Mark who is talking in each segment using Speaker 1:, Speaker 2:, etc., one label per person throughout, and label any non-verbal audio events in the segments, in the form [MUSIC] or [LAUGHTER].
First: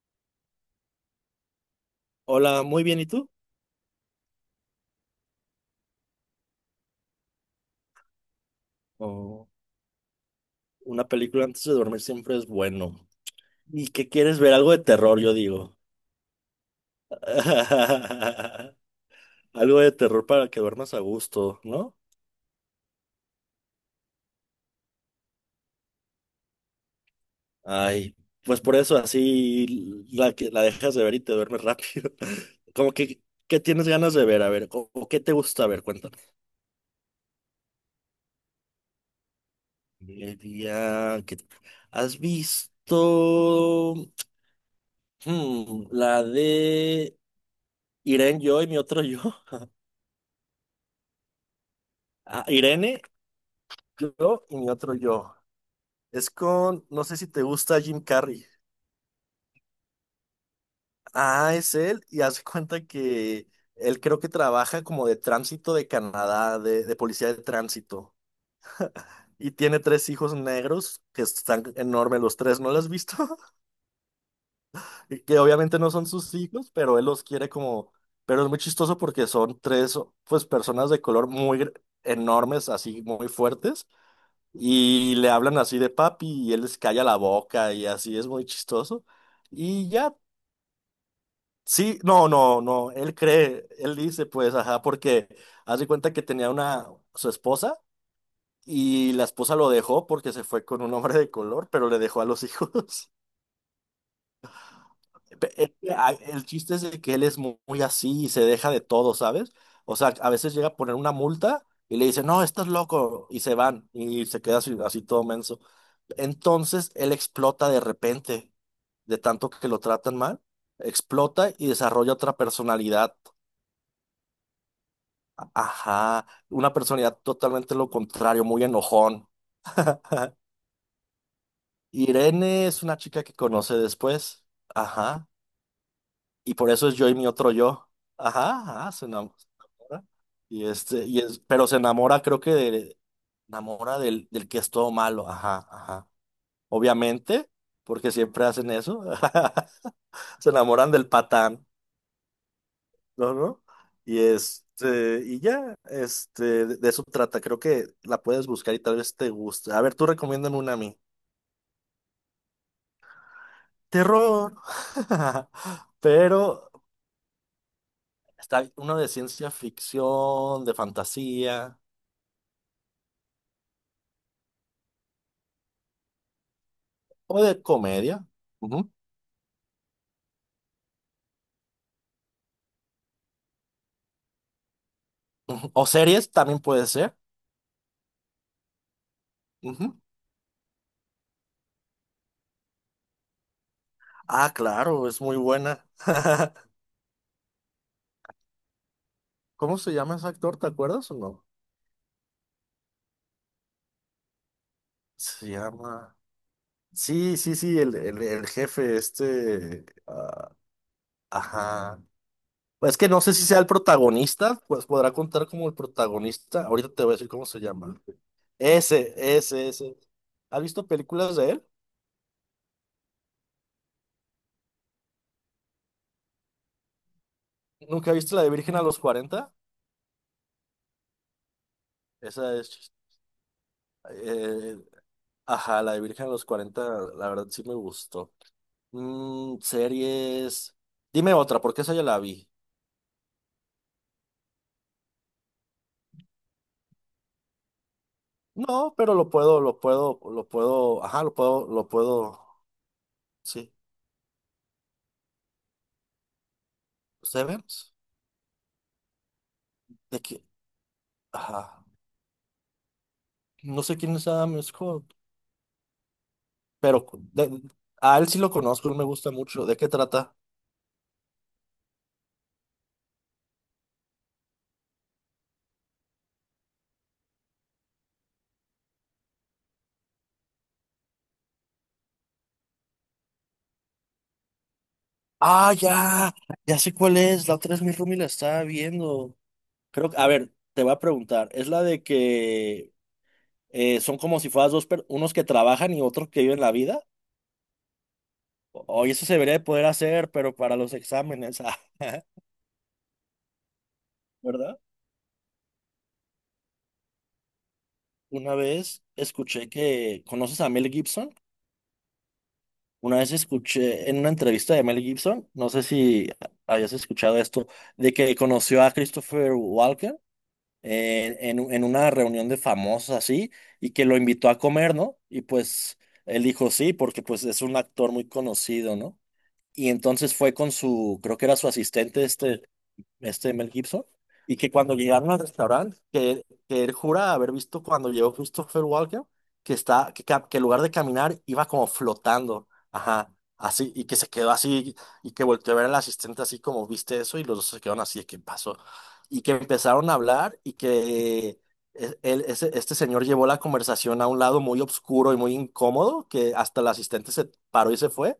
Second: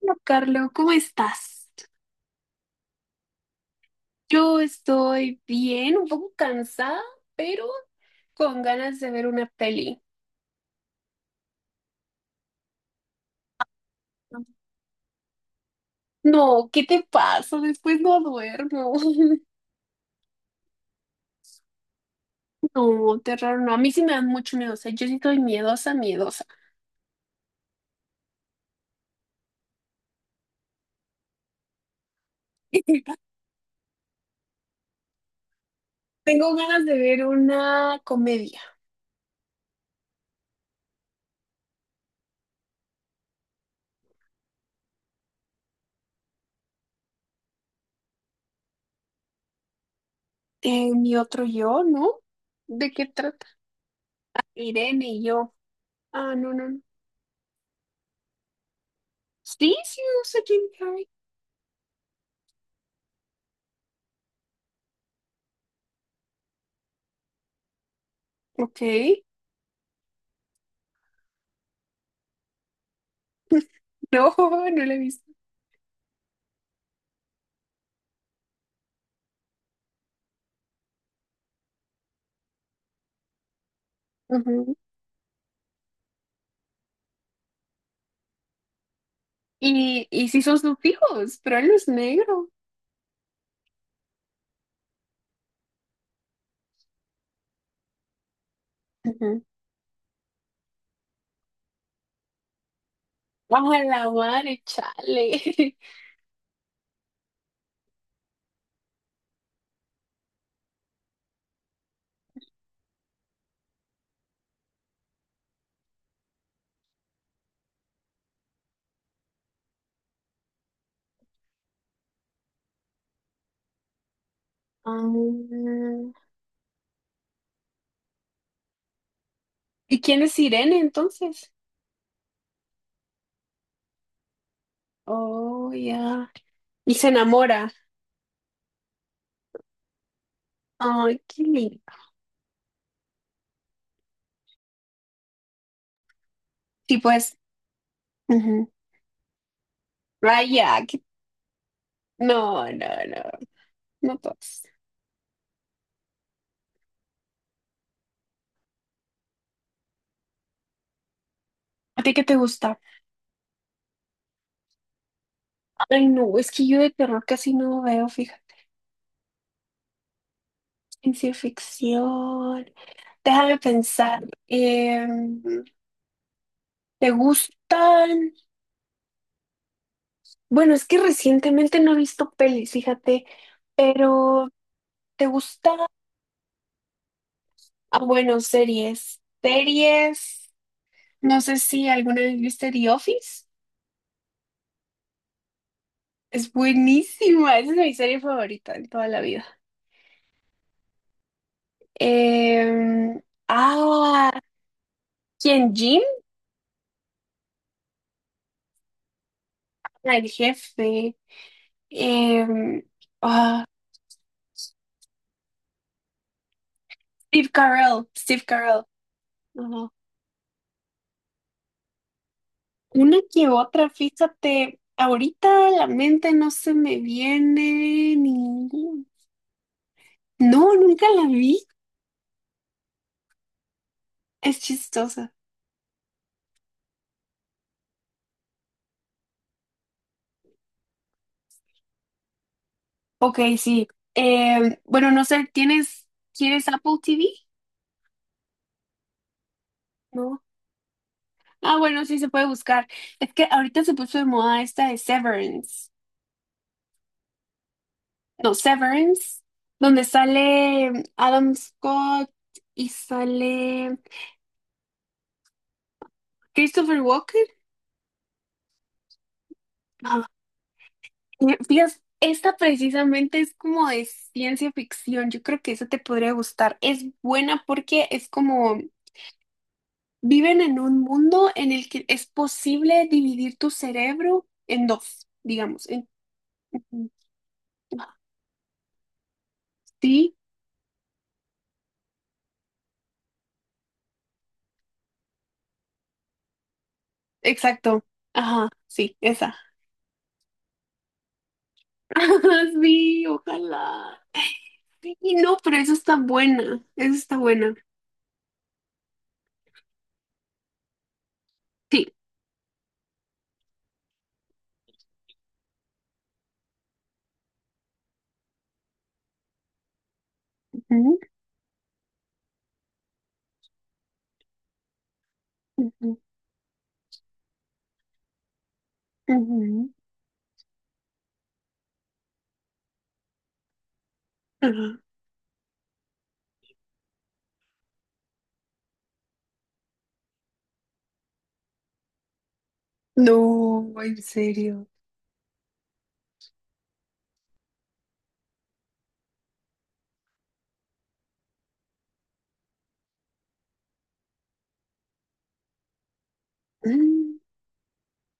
Speaker 1: Hola, Carlos, ¿cómo estás?
Speaker 2: Hola, muy bien, ¿y tú?
Speaker 1: Yo estoy bien, un poco cansada, pero con ganas de ver una
Speaker 2: O
Speaker 1: peli.
Speaker 2: una película antes de dormir siempre es bueno. ¿Y qué quieres ver? Algo de terror, yo digo.
Speaker 1: No, ¿qué te pasa? Después no
Speaker 2: [LAUGHS]
Speaker 1: duermo. [LAUGHS]
Speaker 2: Algo de terror para que duermas a gusto, ¿no?
Speaker 1: No, terror, no. A mí sí me dan mucho miedo. O sea, yo sí estoy miedosa, miedosa.
Speaker 2: Ay, pues por eso así la dejas de ver y te duermes rápido. [LAUGHS] Como que,
Speaker 1: [LAUGHS]
Speaker 2: ¿qué tienes ganas de ver? A ver, o qué te gusta ver? Cuéntame.
Speaker 1: Tengo ganas de ver una comedia.
Speaker 2: El día que- ¿Has visto la de Irene, yo y mi otro yo?
Speaker 1: Mi otro yo, ¿no?
Speaker 2: Ah,
Speaker 1: ¿De
Speaker 2: Irene.
Speaker 1: qué trata?
Speaker 2: Yo y mi otro
Speaker 1: Irene y
Speaker 2: yo.
Speaker 1: yo. Ah, no, no, no.
Speaker 2: No sé si te gusta Jim Carrey.
Speaker 1: Sí, sí, me gusta Jim Carrey.
Speaker 2: Ah, es él y hace cuenta que él creo que trabaja como de tránsito de Canadá, de policía de tránsito.
Speaker 1: Ok.
Speaker 2: Y tiene tres hijos negros que están enormes los tres, ¿no los has visto? [LAUGHS]
Speaker 1: No, [LAUGHS] no la he
Speaker 2: Y
Speaker 1: visto.
Speaker 2: que obviamente no son sus hijos, pero él los quiere como... Pero es muy chistoso porque son tres, pues, personas de color muy enormes, así muy fuertes. Y le hablan así de papi y él les calla la boca y así es muy chistoso. Y
Speaker 1: Y,
Speaker 2: ya,
Speaker 1: y sí son sufijos, pero él no es
Speaker 2: sí, no,
Speaker 1: negro.
Speaker 2: no, no, él cree, él dice pues, ajá, porque hace cuenta que tenía su esposa y la
Speaker 1: Ujú.
Speaker 2: esposa lo dejó porque se fue con un hombre de color, pero le dejó a los [LAUGHS] hijos.
Speaker 1: A la madre, chale. [LAUGHS]
Speaker 2: El chiste es de que él es muy así y se deja de todo, ¿sabes? O sea, a veces llega a poner una multa y le dice, no, estás loco, y se van y se queda así, así todo menso. Entonces él explota de repente, de tanto que lo tratan mal, explota y desarrolla otra personalidad.
Speaker 1: Ah,
Speaker 2: Ajá, una personalidad totalmente lo contrario, muy enojón.
Speaker 1: ¿y quién es
Speaker 2: [LAUGHS]
Speaker 1: Irene entonces?
Speaker 2: Irene es una chica que conoce después. Ajá.
Speaker 1: Oh, ya.
Speaker 2: Y por eso
Speaker 1: Y
Speaker 2: es
Speaker 1: se
Speaker 2: yo y mi otro
Speaker 1: enamora.
Speaker 2: yo. Ajá, ajá, se enamora.
Speaker 1: Ay, qué
Speaker 2: Pero se
Speaker 1: lindo.
Speaker 2: enamora, creo enamora del que es todo malo. Ajá, ajá.
Speaker 1: Sí, pues,
Speaker 2: Obviamente, porque siempre hacen
Speaker 1: ujú.
Speaker 2: eso. [LAUGHS] Se
Speaker 1: Raya.
Speaker 2: enamoran del patán,
Speaker 1: No, no, no,
Speaker 2: ¿no? ¿No?
Speaker 1: no
Speaker 2: Y
Speaker 1: todos.
Speaker 2: este, y ya, este, de eso trata. Creo que la puedes buscar y tal vez te guste. A ver, tú recomiéndame una a mí.
Speaker 1: ¿A ti qué te gusta?
Speaker 2: Terror. [LAUGHS]
Speaker 1: Ay, no, es que
Speaker 2: Pero
Speaker 1: yo de terror casi no veo, fíjate.
Speaker 2: está uno de ciencia ficción, de
Speaker 1: Ciencia
Speaker 2: fantasía.
Speaker 1: ficción. Déjame pensar. ¿Te
Speaker 2: O de comedia.
Speaker 1: gustan?
Speaker 2: Ujú,
Speaker 1: Bueno, es que recientemente no he visto pelis, fíjate, pero ¿te gusta?
Speaker 2: ujú. O series también puede ser.
Speaker 1: Ah, bueno, series.
Speaker 2: Ujú.
Speaker 1: Series. No sé si alguna vez viste The Office.
Speaker 2: Ah, claro, es muy buena.
Speaker 1: Es
Speaker 2: [LAUGHS]
Speaker 1: buenísima, esa es mi serie favorita en toda la vida.
Speaker 2: ¿Cómo se llama ese actor? ¿Te acuerdas o no?
Speaker 1: Em, ah,
Speaker 2: Se
Speaker 1: ¿Quién? Jim.
Speaker 2: llama. Sí, sí, sí, el jefe este.
Speaker 1: Ah, el jefe.
Speaker 2: Ajá.
Speaker 1: Em,
Speaker 2: Pues es que no sé si sea
Speaker 1: ah,
Speaker 2: el protagonista, pues podrá contar como el protagonista. Ahorita te voy a decir cómo
Speaker 1: Steve
Speaker 2: se llama.
Speaker 1: Carell, Steve Carell.
Speaker 2: Ese, ese,
Speaker 1: Ajá.
Speaker 2: ese. ¿Has visto películas de él?
Speaker 1: Una que otra, fíjate, ahorita a la mente no se me
Speaker 2: ¿Nunca
Speaker 1: viene
Speaker 2: viste la de Virgen a los
Speaker 1: ninguna.
Speaker 2: 40?
Speaker 1: No, nunca la vi.
Speaker 2: Esa es.
Speaker 1: Es
Speaker 2: eh,
Speaker 1: chistosa.
Speaker 2: Ajá, la de Virgen a los 40 la verdad sí me gustó. Series. Dime otra, porque esa ya la vi.
Speaker 1: Ok, sí. Bueno, no sé, ¿quieres Apple TV?
Speaker 2: No, pero lo puedo, lo puedo,
Speaker 1: No.
Speaker 2: lo puedo, ajá, lo puedo,
Speaker 1: Ah,
Speaker 2: lo
Speaker 1: bueno, sí se
Speaker 2: puedo,
Speaker 1: puede buscar. Es que
Speaker 2: sí.
Speaker 1: ahorita se puso de moda esta de Severance.
Speaker 2: ¿Severance?
Speaker 1: No, Severance, donde
Speaker 2: ¿De qué?
Speaker 1: sale Adam
Speaker 2: Ajá.
Speaker 1: Scott y
Speaker 2: No sé
Speaker 1: sale
Speaker 2: quién es Adam Scott,
Speaker 1: Christopher
Speaker 2: pero
Speaker 1: Walken.
Speaker 2: de- a él sí lo conozco, él me gusta mucho. ¿De qué
Speaker 1: Ah,
Speaker 2: trata?
Speaker 1: y fíjate, esta precisamente es como de ciencia ficción. Yo creo que esa te podría gustar. Es buena porque es como viven en un mundo en el que es posible dividir tu cerebro en dos,
Speaker 2: Ah,
Speaker 1: digamos.
Speaker 2: ya sé cuál es. La otra es mi roomie la estaba viendo. Creo que, a
Speaker 1: Sí,
Speaker 2: ver, te voy a preguntar. ¿Es la de que son como si fueras dos, unos que trabajan y otros que viven la vida.
Speaker 1: exacto. Ajá,
Speaker 2: Hoy
Speaker 1: sí,
Speaker 2: eso se debería
Speaker 1: esa.
Speaker 2: de poder hacer, pero para los exámenes, [LAUGHS]
Speaker 1: [LAUGHS] Ajá, sí, ojalá.
Speaker 2: ¿verdad?
Speaker 1: Sí, no, pero eso está buena. Eso está buena.
Speaker 2: Una vez escuché ¿conoces a Mel Gibson?
Speaker 1: Sí.
Speaker 2: Una vez escuché en una entrevista de Mel Gibson, no sé si hayas escuchado esto, de que conoció a Christopher Walken
Speaker 1: Ujú,
Speaker 2: en una reunión de famosos así, y que lo invitó a comer, ¿no? Y pues
Speaker 1: ujú,
Speaker 2: él dijo sí, porque pues es un actor muy conocido, ¿no? Y
Speaker 1: ujú,
Speaker 2: entonces fue con su, creo que era su asistente, Mel Gibson, y que
Speaker 1: ajá.
Speaker 2: cuando llegaron al restaurante, que él jura haber visto cuando llegó Christopher Walken, que está, que, ca- que en lugar de caminar iba como flotando, ajá, así,
Speaker 1: No,
Speaker 2: y que
Speaker 1: en
Speaker 2: se quedó
Speaker 1: serio.
Speaker 2: así, y que volteó a ver al asistente así como, ¿viste eso? Y los dos se quedaron así, ¿qué pasó? Y que empezaron a hablar y que este señor llevó la conversación a un lado muy oscuro y muy incómodo, que hasta el asistente
Speaker 1: Mm,
Speaker 2: se paró y se fue,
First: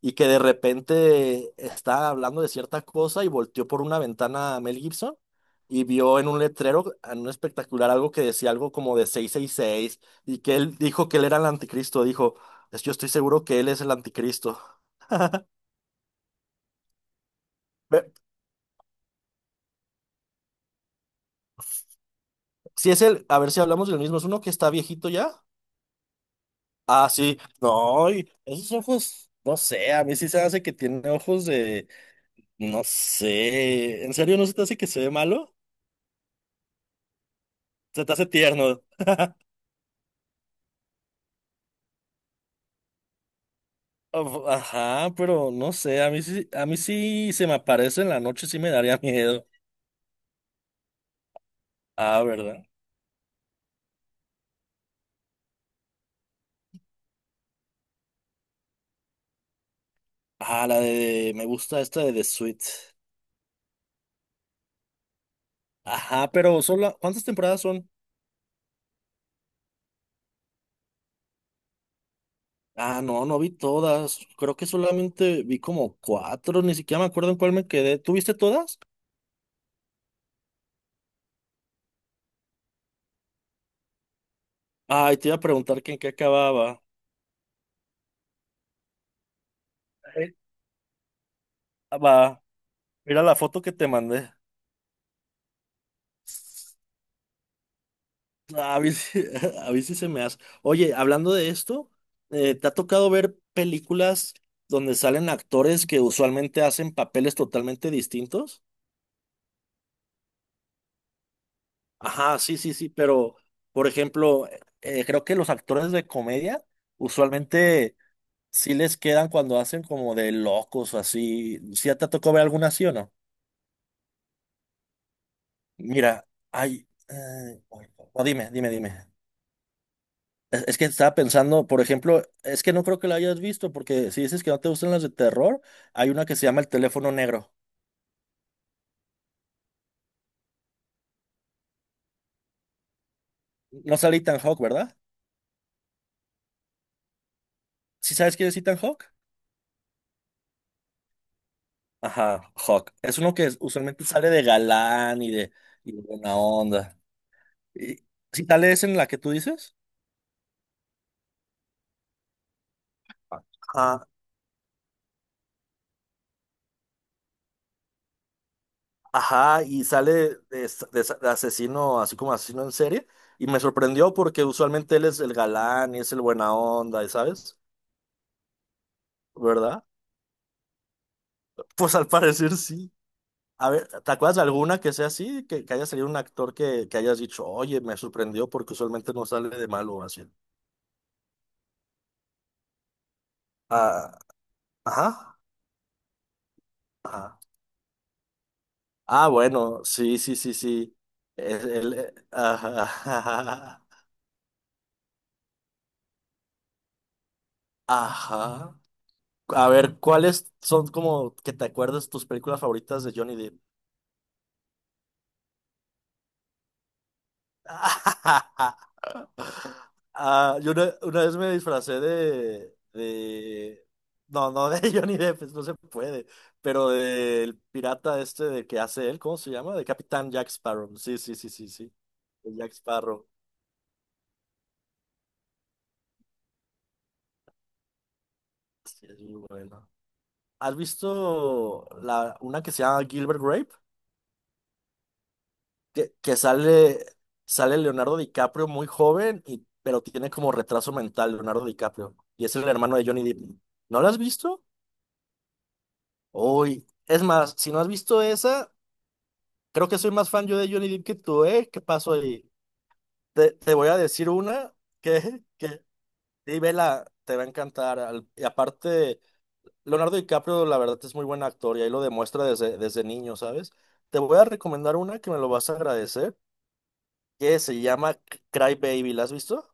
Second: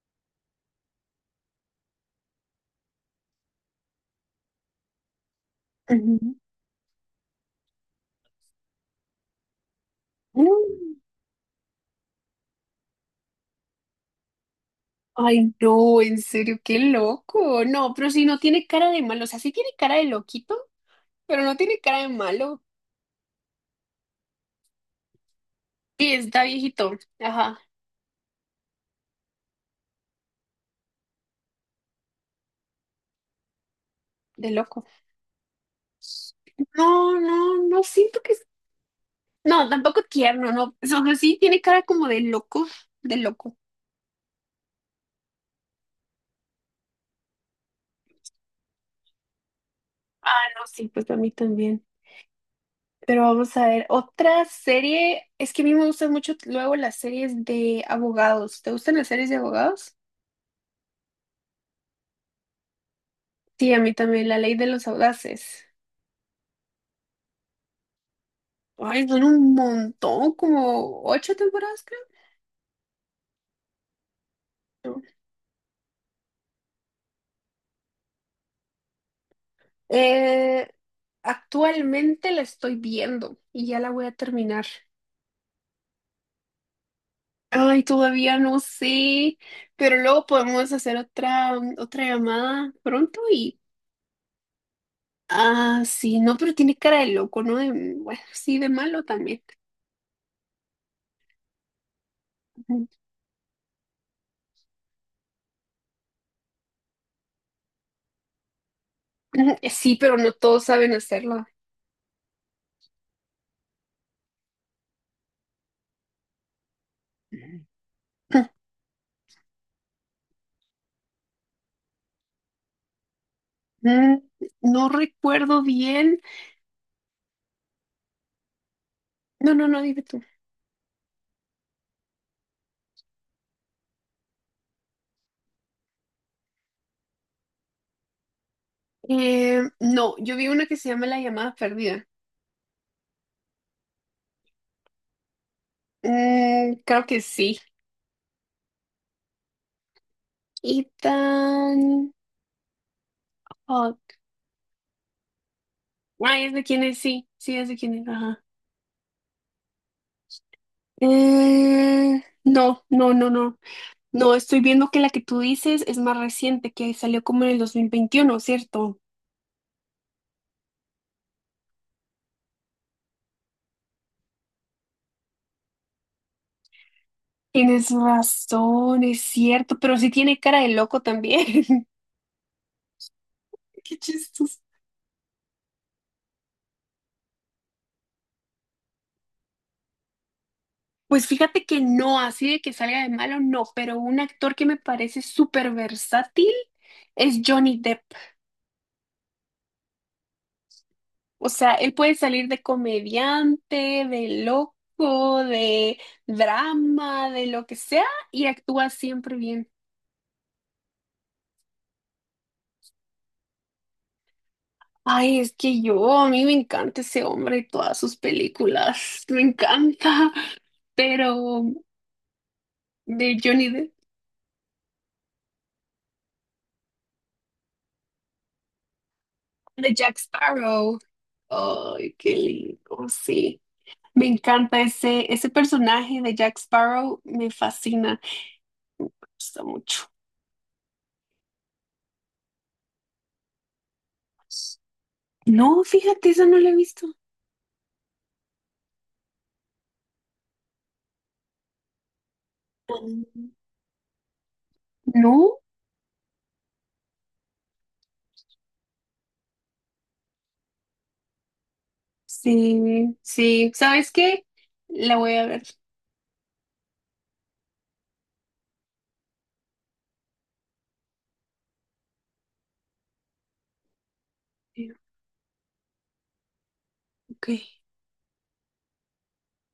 Speaker 2: y que de repente estaba hablando de cierta cosa y volteó por una ventana a Mel Gibson y vio en
Speaker 1: ujú,
Speaker 2: un letrero, en un espectacular, algo que decía algo como de 666, y que él
Speaker 1: mm.
Speaker 2: dijo que él era el anticristo, dijo, Yo estoy seguro que él es el anticristo".
Speaker 1: Ay, no, en serio, qué loco. No,
Speaker 2: Ve-
Speaker 1: pero si no tiene cara de malo, o sea, sí tiene cara de loquito, pero no tiene cara de malo.
Speaker 2: Si es él, a ver si hablamos del mismo, es uno que está viejito ya.
Speaker 1: Sí, está viejito.
Speaker 2: Ah, sí,
Speaker 1: Ajá,
Speaker 2: no, y esos ojos, no sé, a mí sí se hace que tiene ojos de, no sé, ¿en serio no
Speaker 1: de
Speaker 2: se te hace
Speaker 1: loco.
Speaker 2: que se ve malo?
Speaker 1: No, no, no
Speaker 2: Se te
Speaker 1: siento
Speaker 2: hace
Speaker 1: que...
Speaker 2: tierno.
Speaker 1: No, tampoco tierno, no. O sea, sí tiene cara como de loco, de loco.
Speaker 2: Ajá, pero no sé, a mí sí se me aparece en la noche, sí me daría [LAUGHS] miedo.
Speaker 1: No, sí, pues a mí también.
Speaker 2: Ah, ¿verdad?
Speaker 1: Pero vamos a ver, otra serie. Es que a mí me gustan mucho luego las series de abogados. ¿Te gustan las series de abogados?
Speaker 2: Ah, me gusta esta de The Suite.
Speaker 1: Sí, a mí también, La Ley de los Audaces.
Speaker 2: Ajá, pero solo, ¿cuántas temporadas son?
Speaker 1: Ay, son un montón, como ocho temporadas,
Speaker 2: Ah, no, no vi todas. Creo que
Speaker 1: creo.
Speaker 2: solamente vi como cuatro, ni siquiera me acuerdo en cuál me quedé. ¿Tú viste todas?
Speaker 1: Eh, Actualmente la estoy viendo y ya la voy a terminar.
Speaker 2: Ay, te iba a preguntar que en qué acababa.
Speaker 1: Ay, todavía no sé, pero luego
Speaker 2: Eh,
Speaker 1: podemos hacer otra
Speaker 2: Va,
Speaker 1: llamada pronto
Speaker 2: mira la
Speaker 1: y...
Speaker 2: foto que te mandé.
Speaker 1: Ah, sí, no, pero tiene cara de loco, ¿no? Bueno, sí, de
Speaker 2: Ah,
Speaker 1: malo también.
Speaker 2: [LAUGHS] a mí sí se me hace. Oye, hablando de esto, ¿te ha tocado
Speaker 1: [LAUGHS]
Speaker 2: ver películas donde salen actores que usualmente hacen papeles totalmente distintos?
Speaker 1: Sí, pero no todos saben hacerlo.
Speaker 2: Ajá, sí, sí, sí, pero por ejemplo, creo que los actores de comedia usualmente sí les quedan cuando hacen como de locos o así. ¿Sí te tocó ver alguna así o no?
Speaker 1: Mm, No recuerdo bien.
Speaker 2: Mira, hay... o dime, dime, dime.
Speaker 1: No, no, no, dime tú.
Speaker 2: Es que estaba pensando, por ejemplo, es que no creo que la hayas visto, porque si dices que no te gustan las de terror, hay una que se llama El teléfono negro.
Speaker 1: No, yo vi una que se llama La llamada perdida.
Speaker 2: No sale Ethan Hawke, ¿verdad?
Speaker 1: Creo que sí.
Speaker 2: ¿Sí sabes quién es Ethan Hawke?
Speaker 1: Ethan
Speaker 2: Ajá, Hawke. Es uno que usualmente
Speaker 1: Hawke.
Speaker 2: sale de galán y de buena
Speaker 1: Ay, es de quién es,
Speaker 2: onda.
Speaker 1: sí, sí, es de quién
Speaker 2: Y,
Speaker 1: es. Ajá.
Speaker 2: ¿sí sale esa en la que tú dices?
Speaker 1: No, no, no, no.
Speaker 2: Ajá,
Speaker 1: No, estoy viendo que la que tú dices es más reciente, que salió como en el 2021, ¿cierto?
Speaker 2: ajá, y sale de asesino, así como asesino en serie, y me sorprendió porque usualmente él es el galán y es el buena onda, ¿y sabes?
Speaker 1: Tienes razón, es cierto,
Speaker 2: ¿Verdad?
Speaker 1: pero sí tiene cara de loco también.
Speaker 2: Pues al parecer sí. A
Speaker 1: [LAUGHS]
Speaker 2: ver,
Speaker 1: Qué
Speaker 2: ¿te acuerdas de
Speaker 1: chistoso.
Speaker 2: alguna que sea así? Que haya salido un actor que hayas dicho, oye, me sorprendió porque usualmente no sale de malo así.
Speaker 1: Pues fíjate que no, así de que salga de malo, no, pero
Speaker 2: Ah,
Speaker 1: un actor que me parece
Speaker 2: ajá,
Speaker 1: súper versátil
Speaker 2: ajá.
Speaker 1: es Johnny Depp.
Speaker 2: Ah, bueno, sí, sí, sí, sí.
Speaker 1: O sea, él puede salir de comediante,
Speaker 2: Ajá,
Speaker 1: de loco, de drama, de lo que
Speaker 2: [LAUGHS]
Speaker 1: sea, y
Speaker 2: ajá.
Speaker 1: actúa siempre
Speaker 2: A
Speaker 1: bien.
Speaker 2: ver, ¿cuáles son como que te acuerdas tus películas favoritas de Johnny Depp?
Speaker 1: Ay, es que yo, a mí me encanta ese hombre y todas sus
Speaker 2: [LAUGHS]
Speaker 1: películas, me encanta.
Speaker 2: Ah, yo
Speaker 1: [LAUGHS]
Speaker 2: una vez me
Speaker 1: Pero
Speaker 2: disfracé de,
Speaker 1: de Johnny
Speaker 2: de...
Speaker 1: Depp,
Speaker 2: No, no de [LAUGHS] Johnny Depp, pues, no se puede, pero del pirata este de que hace él, ¿cómo se llama? De
Speaker 1: de Jack
Speaker 2: Capitán Jack Sparrow.
Speaker 1: Sparrow,
Speaker 2: Sí, sí, sí, sí, sí.
Speaker 1: ay, qué
Speaker 2: De Jack
Speaker 1: lindo,
Speaker 2: Sparrow.
Speaker 1: sí. Me encanta ese personaje de Jack Sparrow, me fascina, me
Speaker 2: Sí, es muy
Speaker 1: gusta
Speaker 2: bueno.
Speaker 1: mucho.
Speaker 2: ¿Has visto una que se llama Gilbert Grape?
Speaker 1: No,
Speaker 2: Que,
Speaker 1: fíjate,
Speaker 2: que
Speaker 1: esa no la he
Speaker 2: sale,
Speaker 1: visto.
Speaker 2: sale Leonardo DiCaprio muy joven, pero tiene como retraso mental Leonardo DiCaprio. Y es el hermano de Johnny Depp.
Speaker 1: Mm.
Speaker 2: ¿No lo has visto?
Speaker 1: No,
Speaker 2: Uy, es más, si no has visto esa... Creo que soy más fan yo de Johnny Depp que tú, ¿eh? ¿Qué pasó ahí?
Speaker 1: sí,
Speaker 2: Te,
Speaker 1: sí.
Speaker 2: te voy a
Speaker 1: ¿Sabes
Speaker 2: decir
Speaker 1: qué?
Speaker 2: una
Speaker 1: La voy
Speaker 2: que,
Speaker 1: a ver.
Speaker 2: que sí, vela, te va a encantar. Y aparte, Leonardo DiCaprio, la verdad, es muy buen actor y ahí lo demuestra desde niño, ¿sabes? Te voy a recomendar una que me lo vas a agradecer,
Speaker 1: Ok.
Speaker 2: que se llama Cry Baby. ¿La has visto?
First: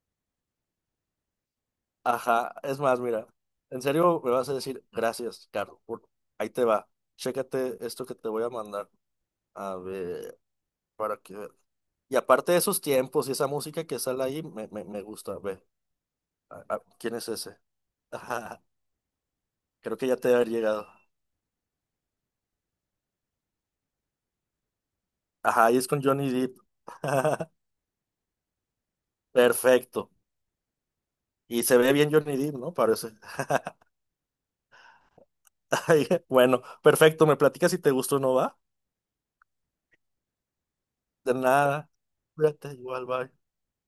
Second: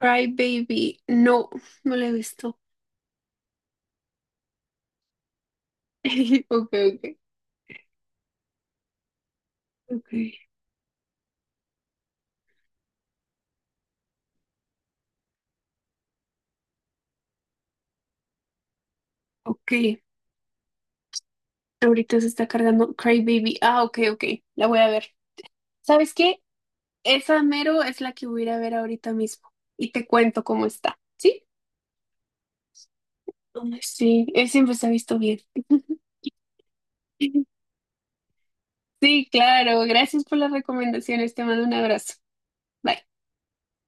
Speaker 1: Cry Baby, no, no la he
Speaker 2: Ajá,
Speaker 1: visto.
Speaker 2: es más, mira, en serio me vas a decir gracias, Carlos.
Speaker 1: [LAUGHS]
Speaker 2: Ahí te
Speaker 1: Ok,
Speaker 2: va.
Speaker 1: ok,
Speaker 2: Chécate esto que te voy a mandar. A
Speaker 1: ok,
Speaker 2: ver, para que. Y aparte de esos tiempos y esa música que sale ahí, me gusta. Ve, ¿quién es ese? [LAUGHS] Ajá,
Speaker 1: ok.
Speaker 2: creo que ya te debe haber llegado.
Speaker 1: Ahorita se está cargando Cry Baby. Ah, ok, ok. La voy a ver.
Speaker 2: Ajá, y es con
Speaker 1: ¿Sabes
Speaker 2: Johnny
Speaker 1: qué?
Speaker 2: Depp.
Speaker 1: Esa
Speaker 2: [LAUGHS]
Speaker 1: mero es la que voy a ir a ver ahorita mismo. Y te
Speaker 2: Perfecto.
Speaker 1: cuento cómo está. ¿Sí?
Speaker 2: Y se ve bien Johnny Depp, ¿no? Parece.
Speaker 1: Ay,
Speaker 2: [LAUGHS]
Speaker 1: sí, él siempre se ha visto bien. [LAUGHS]
Speaker 2: Bueno, perfecto. Me platicas si te gustó o no va.
Speaker 1: Sí, claro. Gracias por las recomendaciones.
Speaker 2: De
Speaker 1: Te mando un
Speaker 2: nada.
Speaker 1: abrazo.
Speaker 2: Cuídate,
Speaker 1: Bye.
Speaker 2: igual, bye.